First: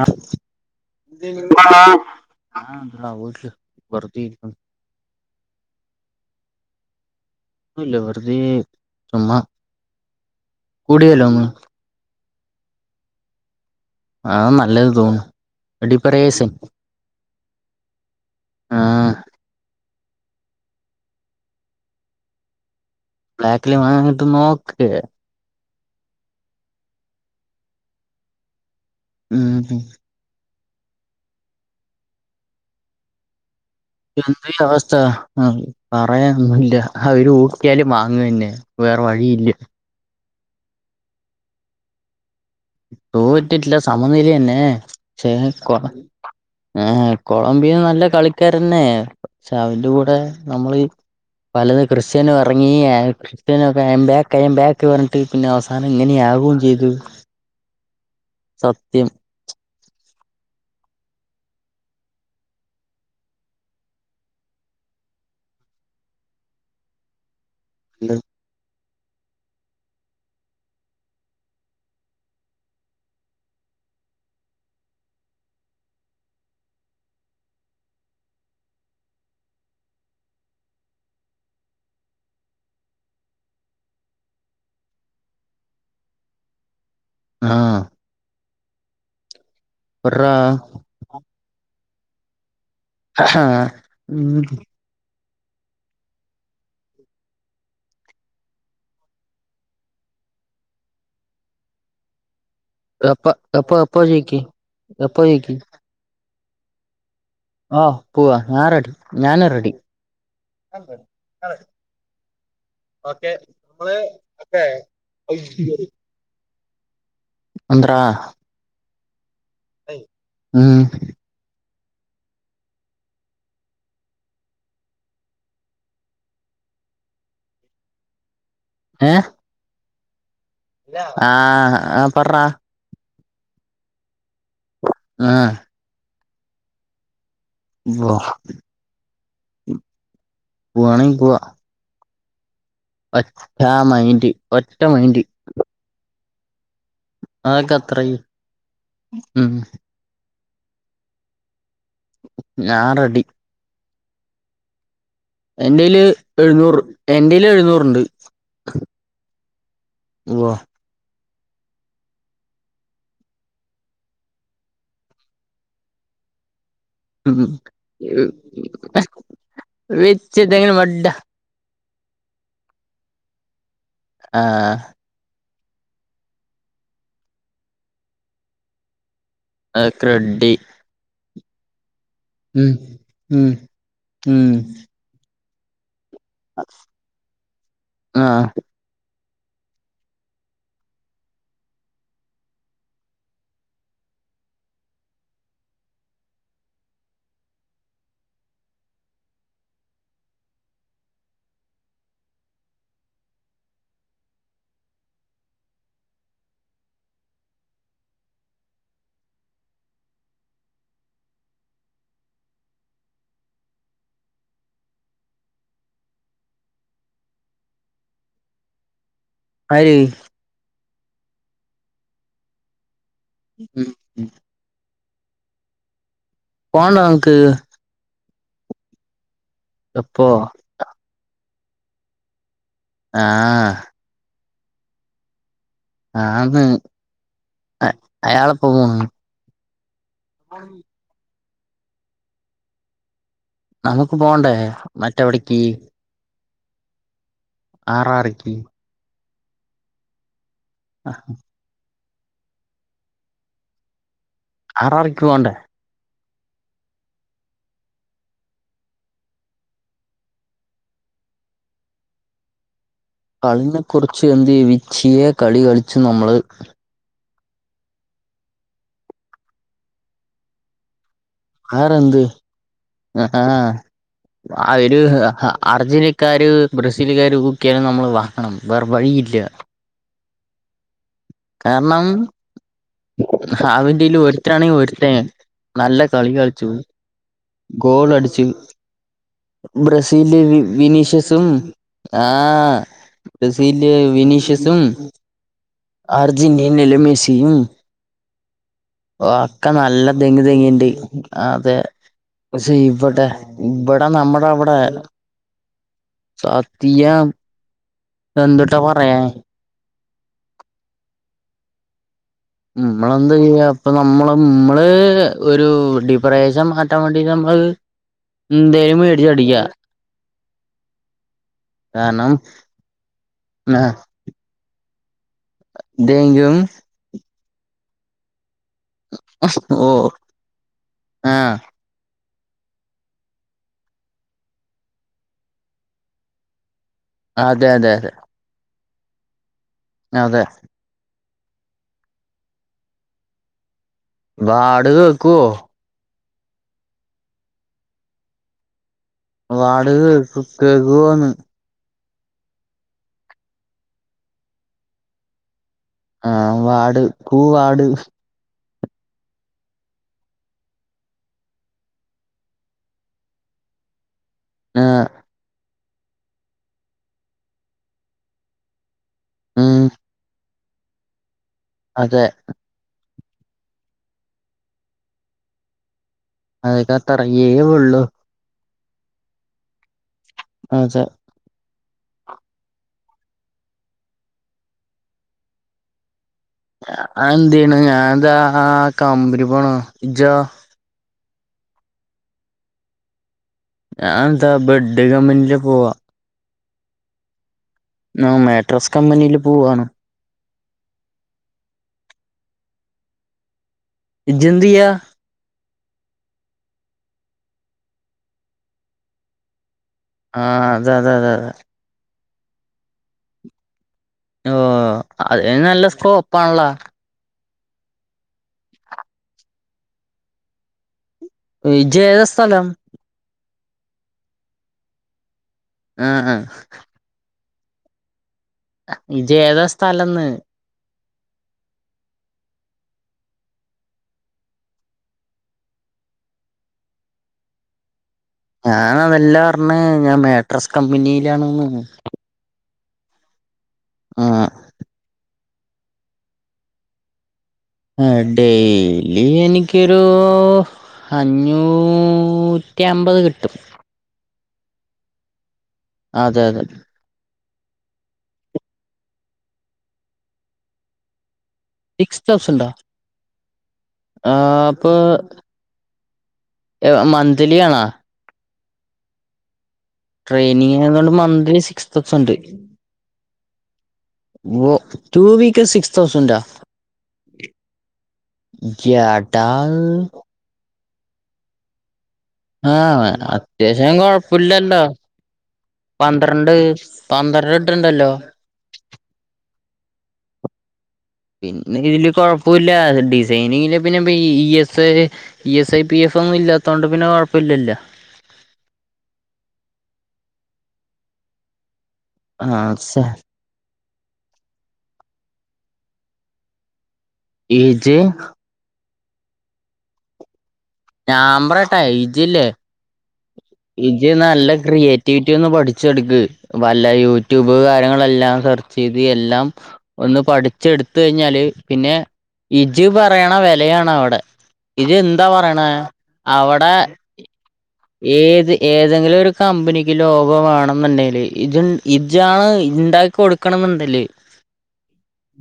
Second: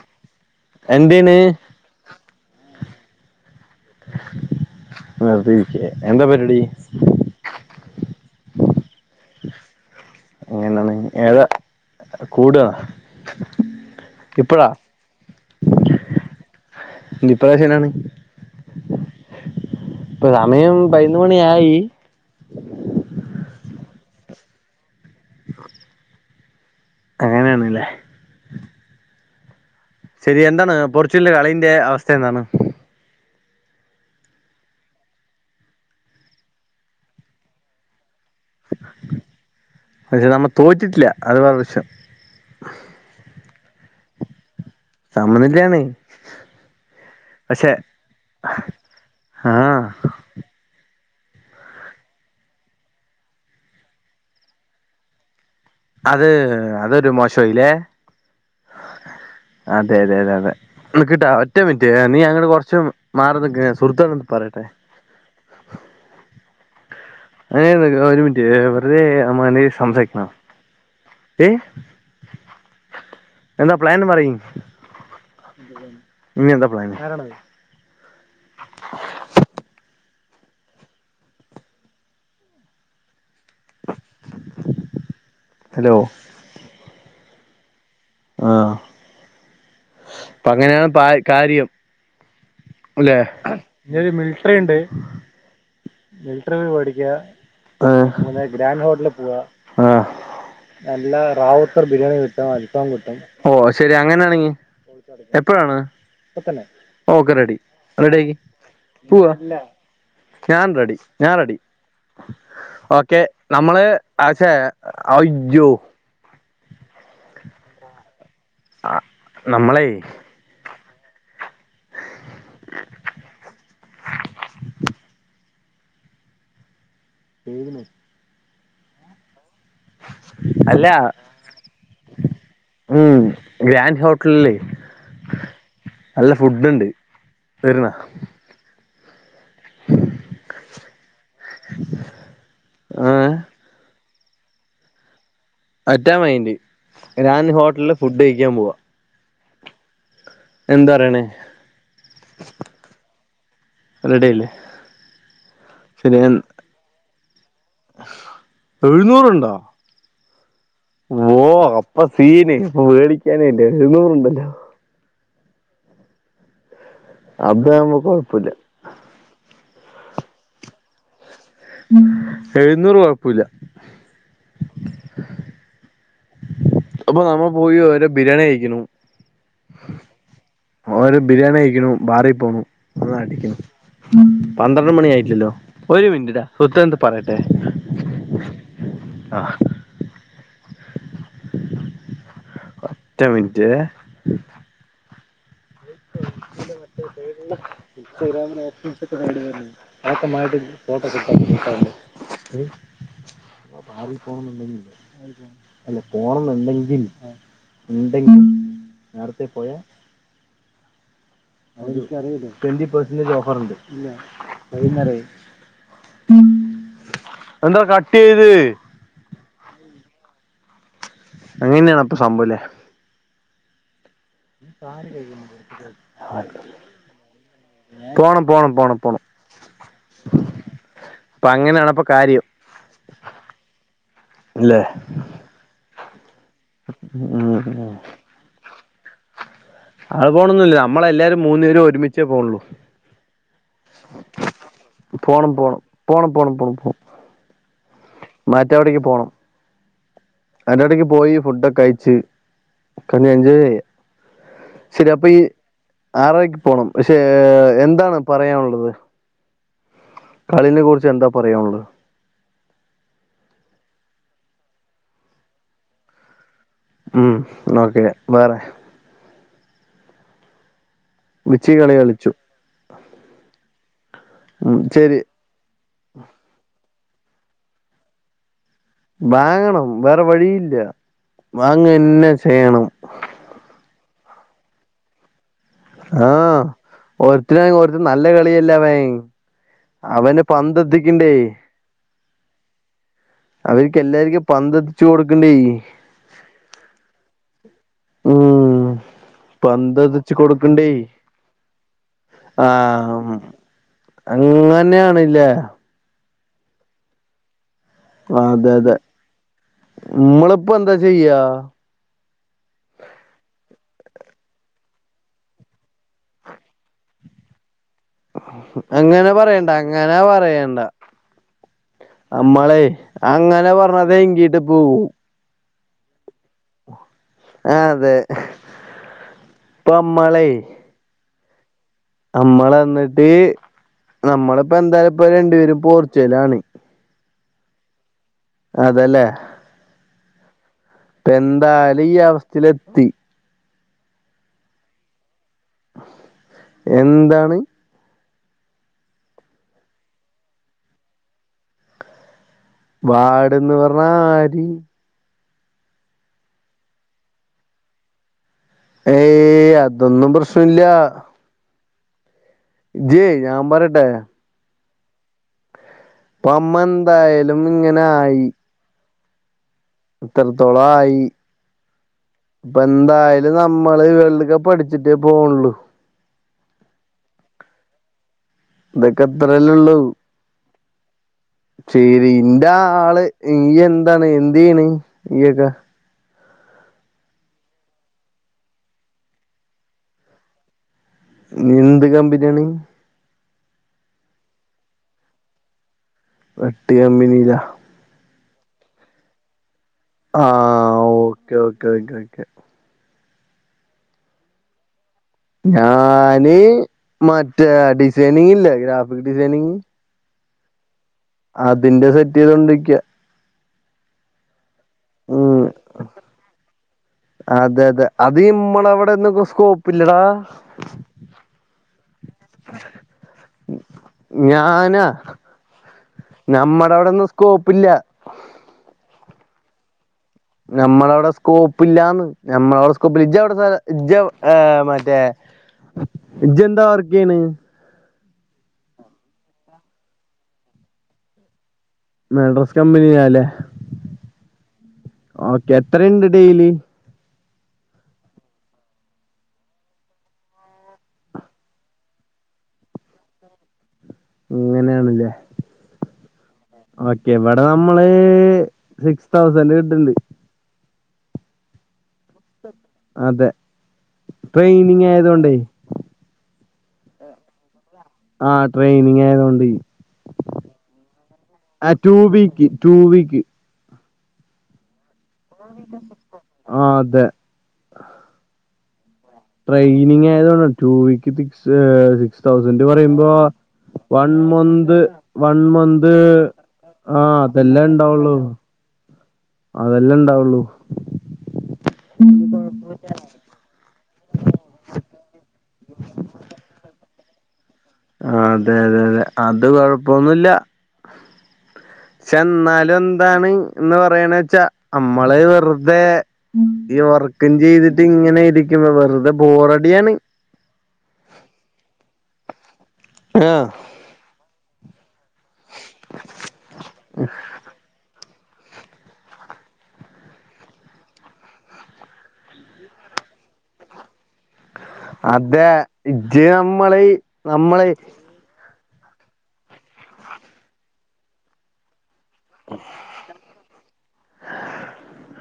ആഹ് എന്താണ് [unintelligible] വെറുതെ ഇരിക്കണ് വെറുതെ ഇരിക്കേ എന്താ പരിപാടി? ഒന്നൂല്ല വെറുതെ ചുമ്മാ കൂടിയാലോ ഒന്ന്. കൂടാ അതാ നല്ലത് തോന്നുന്നു, ഡിപറേഷൻ ഡിപ്രേഷനാണ്. ആഹ് ഇപ്പൊ സമയം പയിനൊന്ന് മണി ആയി ബ്ലാക്കില് വാങ്ങാൻ കിട്ടോ നോക്ക്. അങ്ങനെയാണ് ല്ലേ. ഉം ഉം എന്താണ് പോർച്ചുഗലിന്റെ കളീന്റെ അവസ്ഥ എന്താണ്? എന്തായി അവസ്ഥ ആഹ് പറയാനൊന്നുല്ല അവര് [unintelligible] യാലും വാങ്ങന്നെ. വേറെ വഴി ഇല്ല. പക്ഷെ നമ്മ തോറ്റിട്ടില്ല അതു വേറെ വിഷയം റ്റിട്ടില്ല സമനില തന്നെ പക്ഷേ കൊള സമനിലയാണ് ആഹ് പക്ഷെ കൊളംബിയ നല്ല കളിക്കാരന്നെ, ആ പക്ഷെ അവര്ടെ കൂടെ നമ്മള് പലത് ക്രിസ്ത്യാനോ എറങ്ങി [unintelligible] ക്രിസ്ത്യാനോ കെയിം ബാക്ക് കെയിം ബാക്കെന്ന് പറഞ്ഞിട്ട്. പിന്നെ അവസാനം അത് ഇങ്ങനെയാകുകയും ചെയ്തു അതൊരു മോശോ ആയീലേ സത്യം അതെ അതെ അതെ നിക്ക്ട്ടാ ഒറ്റ മിനിറ്റ് നീ അങ്ങട് കൊറച്ച് മാറി നിക്ക് [unintelligible] ഏട്ടനോട് പറയട്ടെ. ഏ ഒരു മിനിറ്റ് അതെ നമ്മ സംസാരിക്കണം ഏയ് എന്താ പ്ലാന് പറയ് ഇനി എന്താ പ്ലാന് ഹലോ ആ ആ ഒറാ അപ്പൊ അങ്ങനെയാണ് പ കാര്യം അല്ലെ ഒരു ഉം മിലിട്ടറി ഉണ്ട്. മിലിട്ടറി മേടിക്കാ ഗ്രാൻഡ് ഹോട്ടലി പോവാ നല്ല റാവൂത്തർ ബിരിയാണി കി അൽഫാം കിട്ടും. എപ്പ ഓ എപ്പ ശരി എപ്പ ചോയ്ക്ക് അങ്ങനെയാണെങ്കി എപ്പ ചോയ്ക്ക് എപ്പഴാണ് ഓക്കെ റെഡി ആഹ് റെഡി പോവാ ഞാൻ റെഡി പൂവാം. ഞാനും റെഡി ഞാൻ റെഡി ഞാൻ റെഡി. ഓക്കെ നമ്മള് ആക്ഷേ അയ്യോ. അന്ത്ര ആ നമ്മളെ ഉം തേക്ണ്. ഏ അല്ല ആ ആ പർടാ ഉം ഗ്രാൻഡ് ഹോട്ടലിലെ ആ നല്ല ഫുഡ്ഡുണ്ട്. വ പോവാണെങ്കി പോവാ ഒ ഏഹ് റ്റ മൈൻ്റ് ഒറ്റമൈൻ്റ്. ഒറ്റാ മൈന്റ്. ഗ്രാൻഡ് അതൊക്കെ ഹോട്ടലില് അത്രയും ഫുഡ് കഴിക്കാൻ പോവാ. ഉം എന്താ അറിയണേ ഞാൻ റെഡി. റെഡിയ്ല്ലേ എന്റേല് എഴുന്നൂറ് എന്റേല് എഴു എഴുന്നൂറ്ണ്ടോ ഉവ്വ ഓ അപ്പ സീന് പ്പൊ പേടിക്കാനേല്ല എഴുന്നൂറ്ണ്ടല്ലോ ഉം അത് ആവുമ്പോ ഉം കൊഴപ്പില്ല വെച്ച് തേങ്ങന മഡ്ഡ എഴുന്നൂറ് കൊഴപ്പൂല ആഹ് അപ്പൊ നമ്മള് പോയി ഓരോ ബിരിയാണി കഴിക്കണു അതൊക്കറെഡി ക്കുണു ബാറി പോണു ഒന്ന് ഉം അടിക്ക്ണു ഉം പന്ത്രണ്ട്മണി ആയിട്ട്ല്ലല്ലോ ഒരു മിനിറ്റ് ട്ടാ [unintelligible] പറയട്ടെ ആഹ് ആ ഒറ്റ മിനിറ്റ് ഇൻസ്റ്റാഗ്രാമിനകത്ത് [unintelligible] അതൊക്ക മാറ്റി ഫോട്ടോക്ക [unintelligible] പ്പ ബാറി പോണന്ന്ണ്ടെങ്കില് അല്ല പോണംന്ന്ണ്ടെങ്കിൽ ഇണ്ടെങ്കി നേരത്തെ പോയ അതൊന്നും നിക്കറിയില്ല ട്വന്റി പേഴ്സ്ന്റെജ് ഓഫർണ്ട് ഇല്ല [unintelligible] എന്താ കട്ടീയ്ത് ഏയ്‌ അങ്ങനെയാണ് അപ്പൊ സംഭവല്ലേ? ഉം ഉം ഈ സാനം കഴിക്ക്ന്നെ നിർത്തിക്കോളി പോണ്ടെ [unintelligible] പോണം പോണം പോണം പോണം എപ്പൊ? അപ്പൊ അങ്ങനെയണപ്പൊ കാര്യം. ആഹ് ഇല്ലേ ആന്ന് ഉം അ അയാളെപ്പാ പോന്ന് അയാള് പോണൊന്നും ഇല്ല നമ്മളെല്ലാരും മൂന്നു പേരും ഒരുമിച്ചേ പോണുള്ളൂ നമ്മക്ക് പോണ്ടേ പോണം മറ്റെവടെക്ക് പോണം പോണം പോണം പോ മറ്റവടക്ക് പോണം അയിന്റെ എടക്ക് പോയി ഫുഡൊക്കയിച്ച് [unintelligible] എൻജോയ് ചെയ്യാ ആറാറരക്ക് പോണ്ടേ? ആറരക്ക് പോണം പക്ഷേ എന്താണ് പറയാനുള്ളത്? കളിനെ കുറിച്ച് എന്താ പറയാനുള്ള്? കളിനെ കുറിച്ച് എന്ത്യേ വിച്ചിയെ കളി കളിച്ചു നമ്മള് ഉം ന്നാ ഒക്കെ വേറെ വിച്ചി കളി വേറെ ന്ത് കളിച്ചു ആഹാ ഉം അവര് ശരി ഹ അർജന്റീക്കാര് ബ്രസീല്കാര് ഊക്ക്യെന് നമ്മള് വാങ്ങണം. വേറവഴിയില്ല. വാങ്ങണം വേറെ വഴിയില്ല വാങ്ങെന്നെ ചെയ്യണം. ഇല് ഒര്ത്താണെങ്കി ഒര്ത്തൻ നല്ല കളി ആഹ് കളിച്ചു ഒരുത്തനാണെങ്കി ഒരുത്തൻ നല്ല ഗോളടിച്ച് കളിയല്ല അവൻ ബ്രസീല് അവന് വി പന്തെത്തിക്കണ്ടേ വിനീഷ്യസും ആഹ് ബ്രസീല് അവർക്ക് എല്ലാർക്കും വിനീഷ്യസും പന്തെത്തിച്ചു കൊടുക്കണ്ടേ അർജെന്റീനെയ്ല് മെസ്സിയും ഉം ഒക്ക നല്ല പന്തതിച്ച് ദെങ്ങ് ദെങ്ങിണ്ട് കൊടുക്കണ്ടേ അതെ പക്ഷേ ഇബടെ ആഹ് ഇബടെ നമ്മടവടെ ഹ സത്തിയം, എന്ത്ട്ടാ പറയാൻ? മ്മള്പ്പെന്താ ചെയ്യാ? മ്മളെന്താ ചെയ്യ പ്പ നമ്മള് മ്മള് ഒരു ഡിപറേഷൻ മാറ്റാൻ വേണ്ടി [unintelligible] അ [unintelligible] അങ്ങനെ പറയണ്ട അങ്ങനാ പറയണ്ട കാരണം അമ്മളെയ് അങ്ങനെ പർഞ്ഞതെങ്കിട്ട് പോവും തെങ്ക്യും അതെ ഓ ഇപ്പ മ്മളെ ആഹ് അമ്മള് എന്നിട്ട് നമ്മളിപ്പോ എന്തായാലും ഇപ്പ രണ്ടുപേരും പോർച്ചുഗലാണ് അതെ അതെ അതെ. അതെല്ലേ അതെ. ഇപ്പ എന്തായാലും ഈ അവസ്‌ത്തേല് എത്തി വാട് കേക്കുവോ എന്താണ് വാട് കേക്ക് കേക്കുവൊന്ന്. വാട് എന്ന് പറഞ്ഞാ ആര് ആഹ് വാട് കൂവാട് ഏയ് അതൊന്നും പ്രശ്നമില്ല. ഇജ്ജ് ഞാൻ പറയട്ടെ ആഹ് ഇപ്പ അമ്മ എന്തായാലും ഇങ്ങനെ ആയി മ്‌ഹ് ഇത്രത്തോളം ആയി അതെ [unintelligible] നമ്മള് വേൾഡ് കപ്പ് അടിച്ചിട്ടേ പോവൊള്ളൂ അതൊക്കെ അത്രയ്ക്കെ ഒള്ളു ഇതൊക്കെ ഇത്രല്ലേ ഉള്ളു [unintelligible] ശെരി ഇന്റെ ആള് ഇഹ് എന്താണ് എന്തെയ്യണ് നീയെക്ക അതെന്തെയ്യണ്. ഞാൻ ദാ ആഹ് കമ്പനി പോണ് ഇജ്ജോ? നീ എന്ത് കമ്പനിയാണ് ഞാൻ എന്താ ബെഡ് കമ്പനിലാ പോവാ ബെഡ് കമ്പിനിയിലാ ആ മാട്രസ് കമ്പനിൽ പോവാണ് ആഹ് ഓക്കേ ഓക്കേ ഓക്കേ ഓക്കെ ഇജെന്തിയാ? ഞാന് മറ്റേ ഡിസൈനിങ് ഇല്ലേ ഗ്രാഫിക് ഡിസൈനിങ് ആഹ് അതെ അതെ അതെ ചെയ്തോണ്ടിക്കാ ഓഹ് അത് ഉം അയിന് നല്ല സ്കോപ്പാണല്ലോ? അതെ അതെ അത് ഇമ്മളവിടൊന്നും സ്കോപ്പില്ലെടാ എ ഇജ്ജ് ഏതാ സ്ഥലം? ഞ് ഞാനാ? ആഹ് ആഹ് നമ്മടെ അവിടൊന്നും സ്കോപ്പില്ല ഇജ്ജ് ഏതാ സ്ഥലംന്ന് എടാ സ്കോപ്പ് ഇല്ലാന്ന് ഞമ്മളവിടെ സ്‌കോപ്പില്ല, ഇജ്ജെവിടെ സ്ഥലം? ഇജ്ജ് ഏഹ് മറ്റേ ഇജ്ജ് എന്താ വർക്ക് ചെയ്യണെ? ഞാൻ അതെല്ലാ പറഞ്ഞ് ഞാൻ മാട്രസ് കമ്പനിയിലാണ്ന്ന്. മാട്രസ് കമ്പനിയാല്ലേ? ആഹ് ഓക്കെ എത്രയ്ണ്ട് ഡെയ്ലി? ഏഹ് ഡെയ്ലി എനിക്കൊരൂ അഞ്ഞൂറ്റമ്പത് കിട്ടും. അങ്ങനെയാണ് ല്ലേ? അതെ അതെ. ഇവടെ നമ്മള് സിക്സ് തൗസൻഡ് കിട്ട്ണ്ട്. സിക്സ് തൗസന്റോ അതെ ആ പോ ട്രെയിനിങ് ആയതുകൊണ്ടേ ഏഹ് മന്ത്ലിയാണാ? ആഹ് ട്രെയിനിങ്ങായതോണ്ട്. ട്രെയ്നിങ്ങായതോണ്ട് monthly six two thousand. Week two week വോ ടു വീക്ക് സിക്സ് തൗസന്റാ? ആ അതെ യാട് ട്രെയിനിങ്ങായതോണ്ടാൺ two week six six thousand ആഹ് പറയുമ്പോ അത്യാവശ്യം വൺ കൊഴപ്പില്ലല്ലോ മന്ത് വൺ മന്ത് പന്ത്രണ്ട് ആ പന്ത്രണ്ട് അതെല്ലെ ഇട്ടുണ്ടല്ലോ ഇണ്ടാവൊള്ളു അതെല്ലെ ഇണ്ടാവൊള്ളൂ. പിന്നെ ഇതില് കൊഴ‌പ്പൂല്ല ഡിസൈനിയ്യല് പിന്നെ B E S E S I P F. പ്പൊന്നുംഇല്ലാത്തോണ്ട് പിന്നെ കൊഴപ്പല്ലല്ലോ അതെ യതെ യതെ അത് കൊഴപ്പൊന്നുല്ല. ആഹ് ചെന്നാ ഛെ ലെന്താണ്? എന്ന് പറയണ്ച്ചാ നമ്മള് വെറുതെ വർക്കും ഇജ് ചീതിട്ടിങ്ങെനിയിരിക്കും വെറുതെ ബോറടിയാണ്. നാമ്പ്രശ്ട്ടാ ഇജ്ജ്ല്ലേ ആഹ് ഇജ്ജ് നല്ല ക്രിയേ ഇജ്ജോന്ന് പഠിച്ചെടുക്ക്‌ വല്ല യൂറ്റൂബ് കാര്യങ്ങളെല്ലാം ഇത് എല്ലാം ഒന്ന് പഠിച്ചെടുത്തെഴിഞ്ഞാല് പിന്നെ ഇജ്ജ് പറയ്ണ വെലയാണവടെ ഇജെന്താ പറയണ് അതെ ഇജ്ജ് അവടെ നമ്മള് നമ്മള് ഏത് ഏതെങ്കിലൊരു കമ്പ്നിക്ക് ലോകോ വാണെന്നുണ്ടേല് ഇജ്ജ് ഇ ഇജാണ് ണ്ടാക്കി കൊടുക്കണന്ന്ണ്ട്ലെ?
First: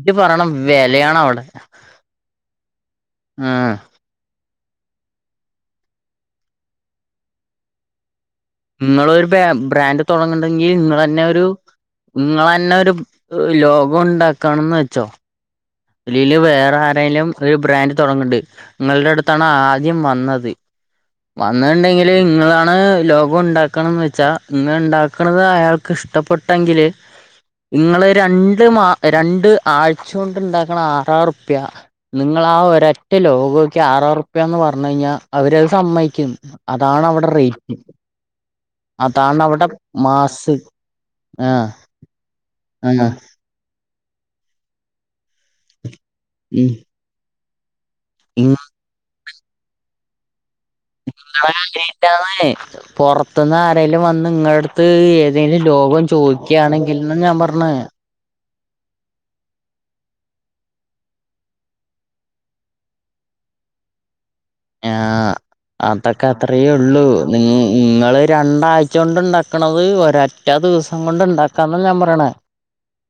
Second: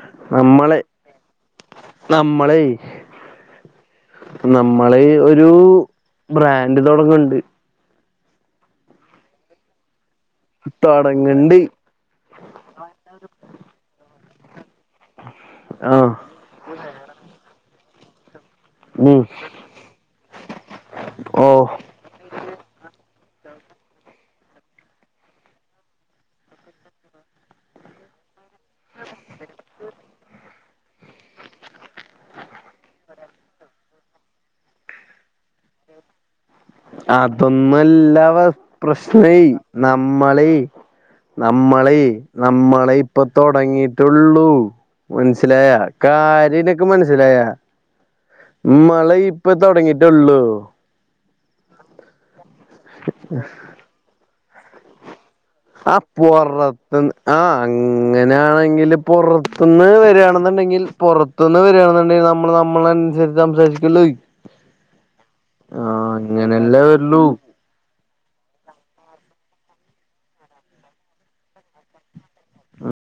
ഇജ് പറയ്ണ നമ്മള് വെലയാണവടെ നമ്മളെ ആ നമ്മള് ഒരൂ ബ്രാൻഡ് തൊടങ്ങ്ണ്ട്. ങ്ങളൊരു പേ ബ്രാൻന്റ് തൊടങ്ങ്ണ്ടെങ്കി ങ്ങളന്നൊരു തൊടങ്ങ്ണ്ട് ങ്ങളെന്നൊരു ലോകോ ണ്ടാക്കണംന്ന് വെ ആഹ് ലില് വേറാരേലും ഒരു ബ്രാൻന്റ് തൊഡങ്ണ്ട്. ഉം ങ്ങൾടെട്ത്താണ് ആദ്യം വന്നത് ഓ വന്ന്ണ്ടെങ്കില് ങ്ങളാണ് ലോ വുണ്ടാക്കണംന്ന് വെച്ചാ ങ്ങണ്ടാകണതയാൾക്ക് ഇഷ്ടപ്പെട്ടെങ്കില് ങ്ങള് രണ്ട് മാ രണ്ട് ആഴ്ചോണ്ട് ണ്ടാക് ആറാ റുപ്യ നിങ്ങളാ ഒരൊറ്റ ലോഗോയ്ക്ക് ആറാ റുപ്യന്ന് പറഞ്ഞെഴിഞ്ഞാ അവരത് സമ്മയിക്കും അതാണവടെ റേറ്റ് അതൊന്നല്ല അതാണവടെ മാസ്. ലേയ് ആഹ് നമ്മളെയ് നമ്മളെയ് ആഹ് പ്പൊ തൊടങ്ങിട്ട് തുള്ളൂ മൻസ്സിലായാ ഉം കാര്യനിക്ക്‌ മനസ്സിലായാ ഇങ്ങളെ മളെയിപ്പോ തൊടങ്ങിട്ടൊള്ളൂ നിങ്ങള കനന്ന് [unintelligible] പൊറത്ത്ന്നാരേലും വന്ന് നിങ്ങള്ട്ത്ത് ഏ ആ പൊറത്ത്ന്ന് ആ പറഞ്ഞ് അങ്ങനാണ്. ഇല്ല പൊറത്ത്ന്ന് വരാണ്ന്ന് ണ്ടെങ്കിൽ പൊറത്ത്ന്ന് വരാണ് ന്ന്ണ്ടെങ്കിൽല് നമ്മൾനമ്മൾ നമ്മള നുസരിചംസാരി അക്കലോ [unintelligible] നാ അതൊക്കെ അങ്ങനെല്ലേ അത്രേയുള്ളൂ വരുള്ളൂ നിൻ നിൻൻങ്ങള് രണ്ടാഴ്ച കൊണ്ട് ഉണ്ടാക്കണത് ഒരെറ്റ ദിവസം കൊണ്ട് ഇണ്ടാക്കാന്ന ഞാൻ പറയണേ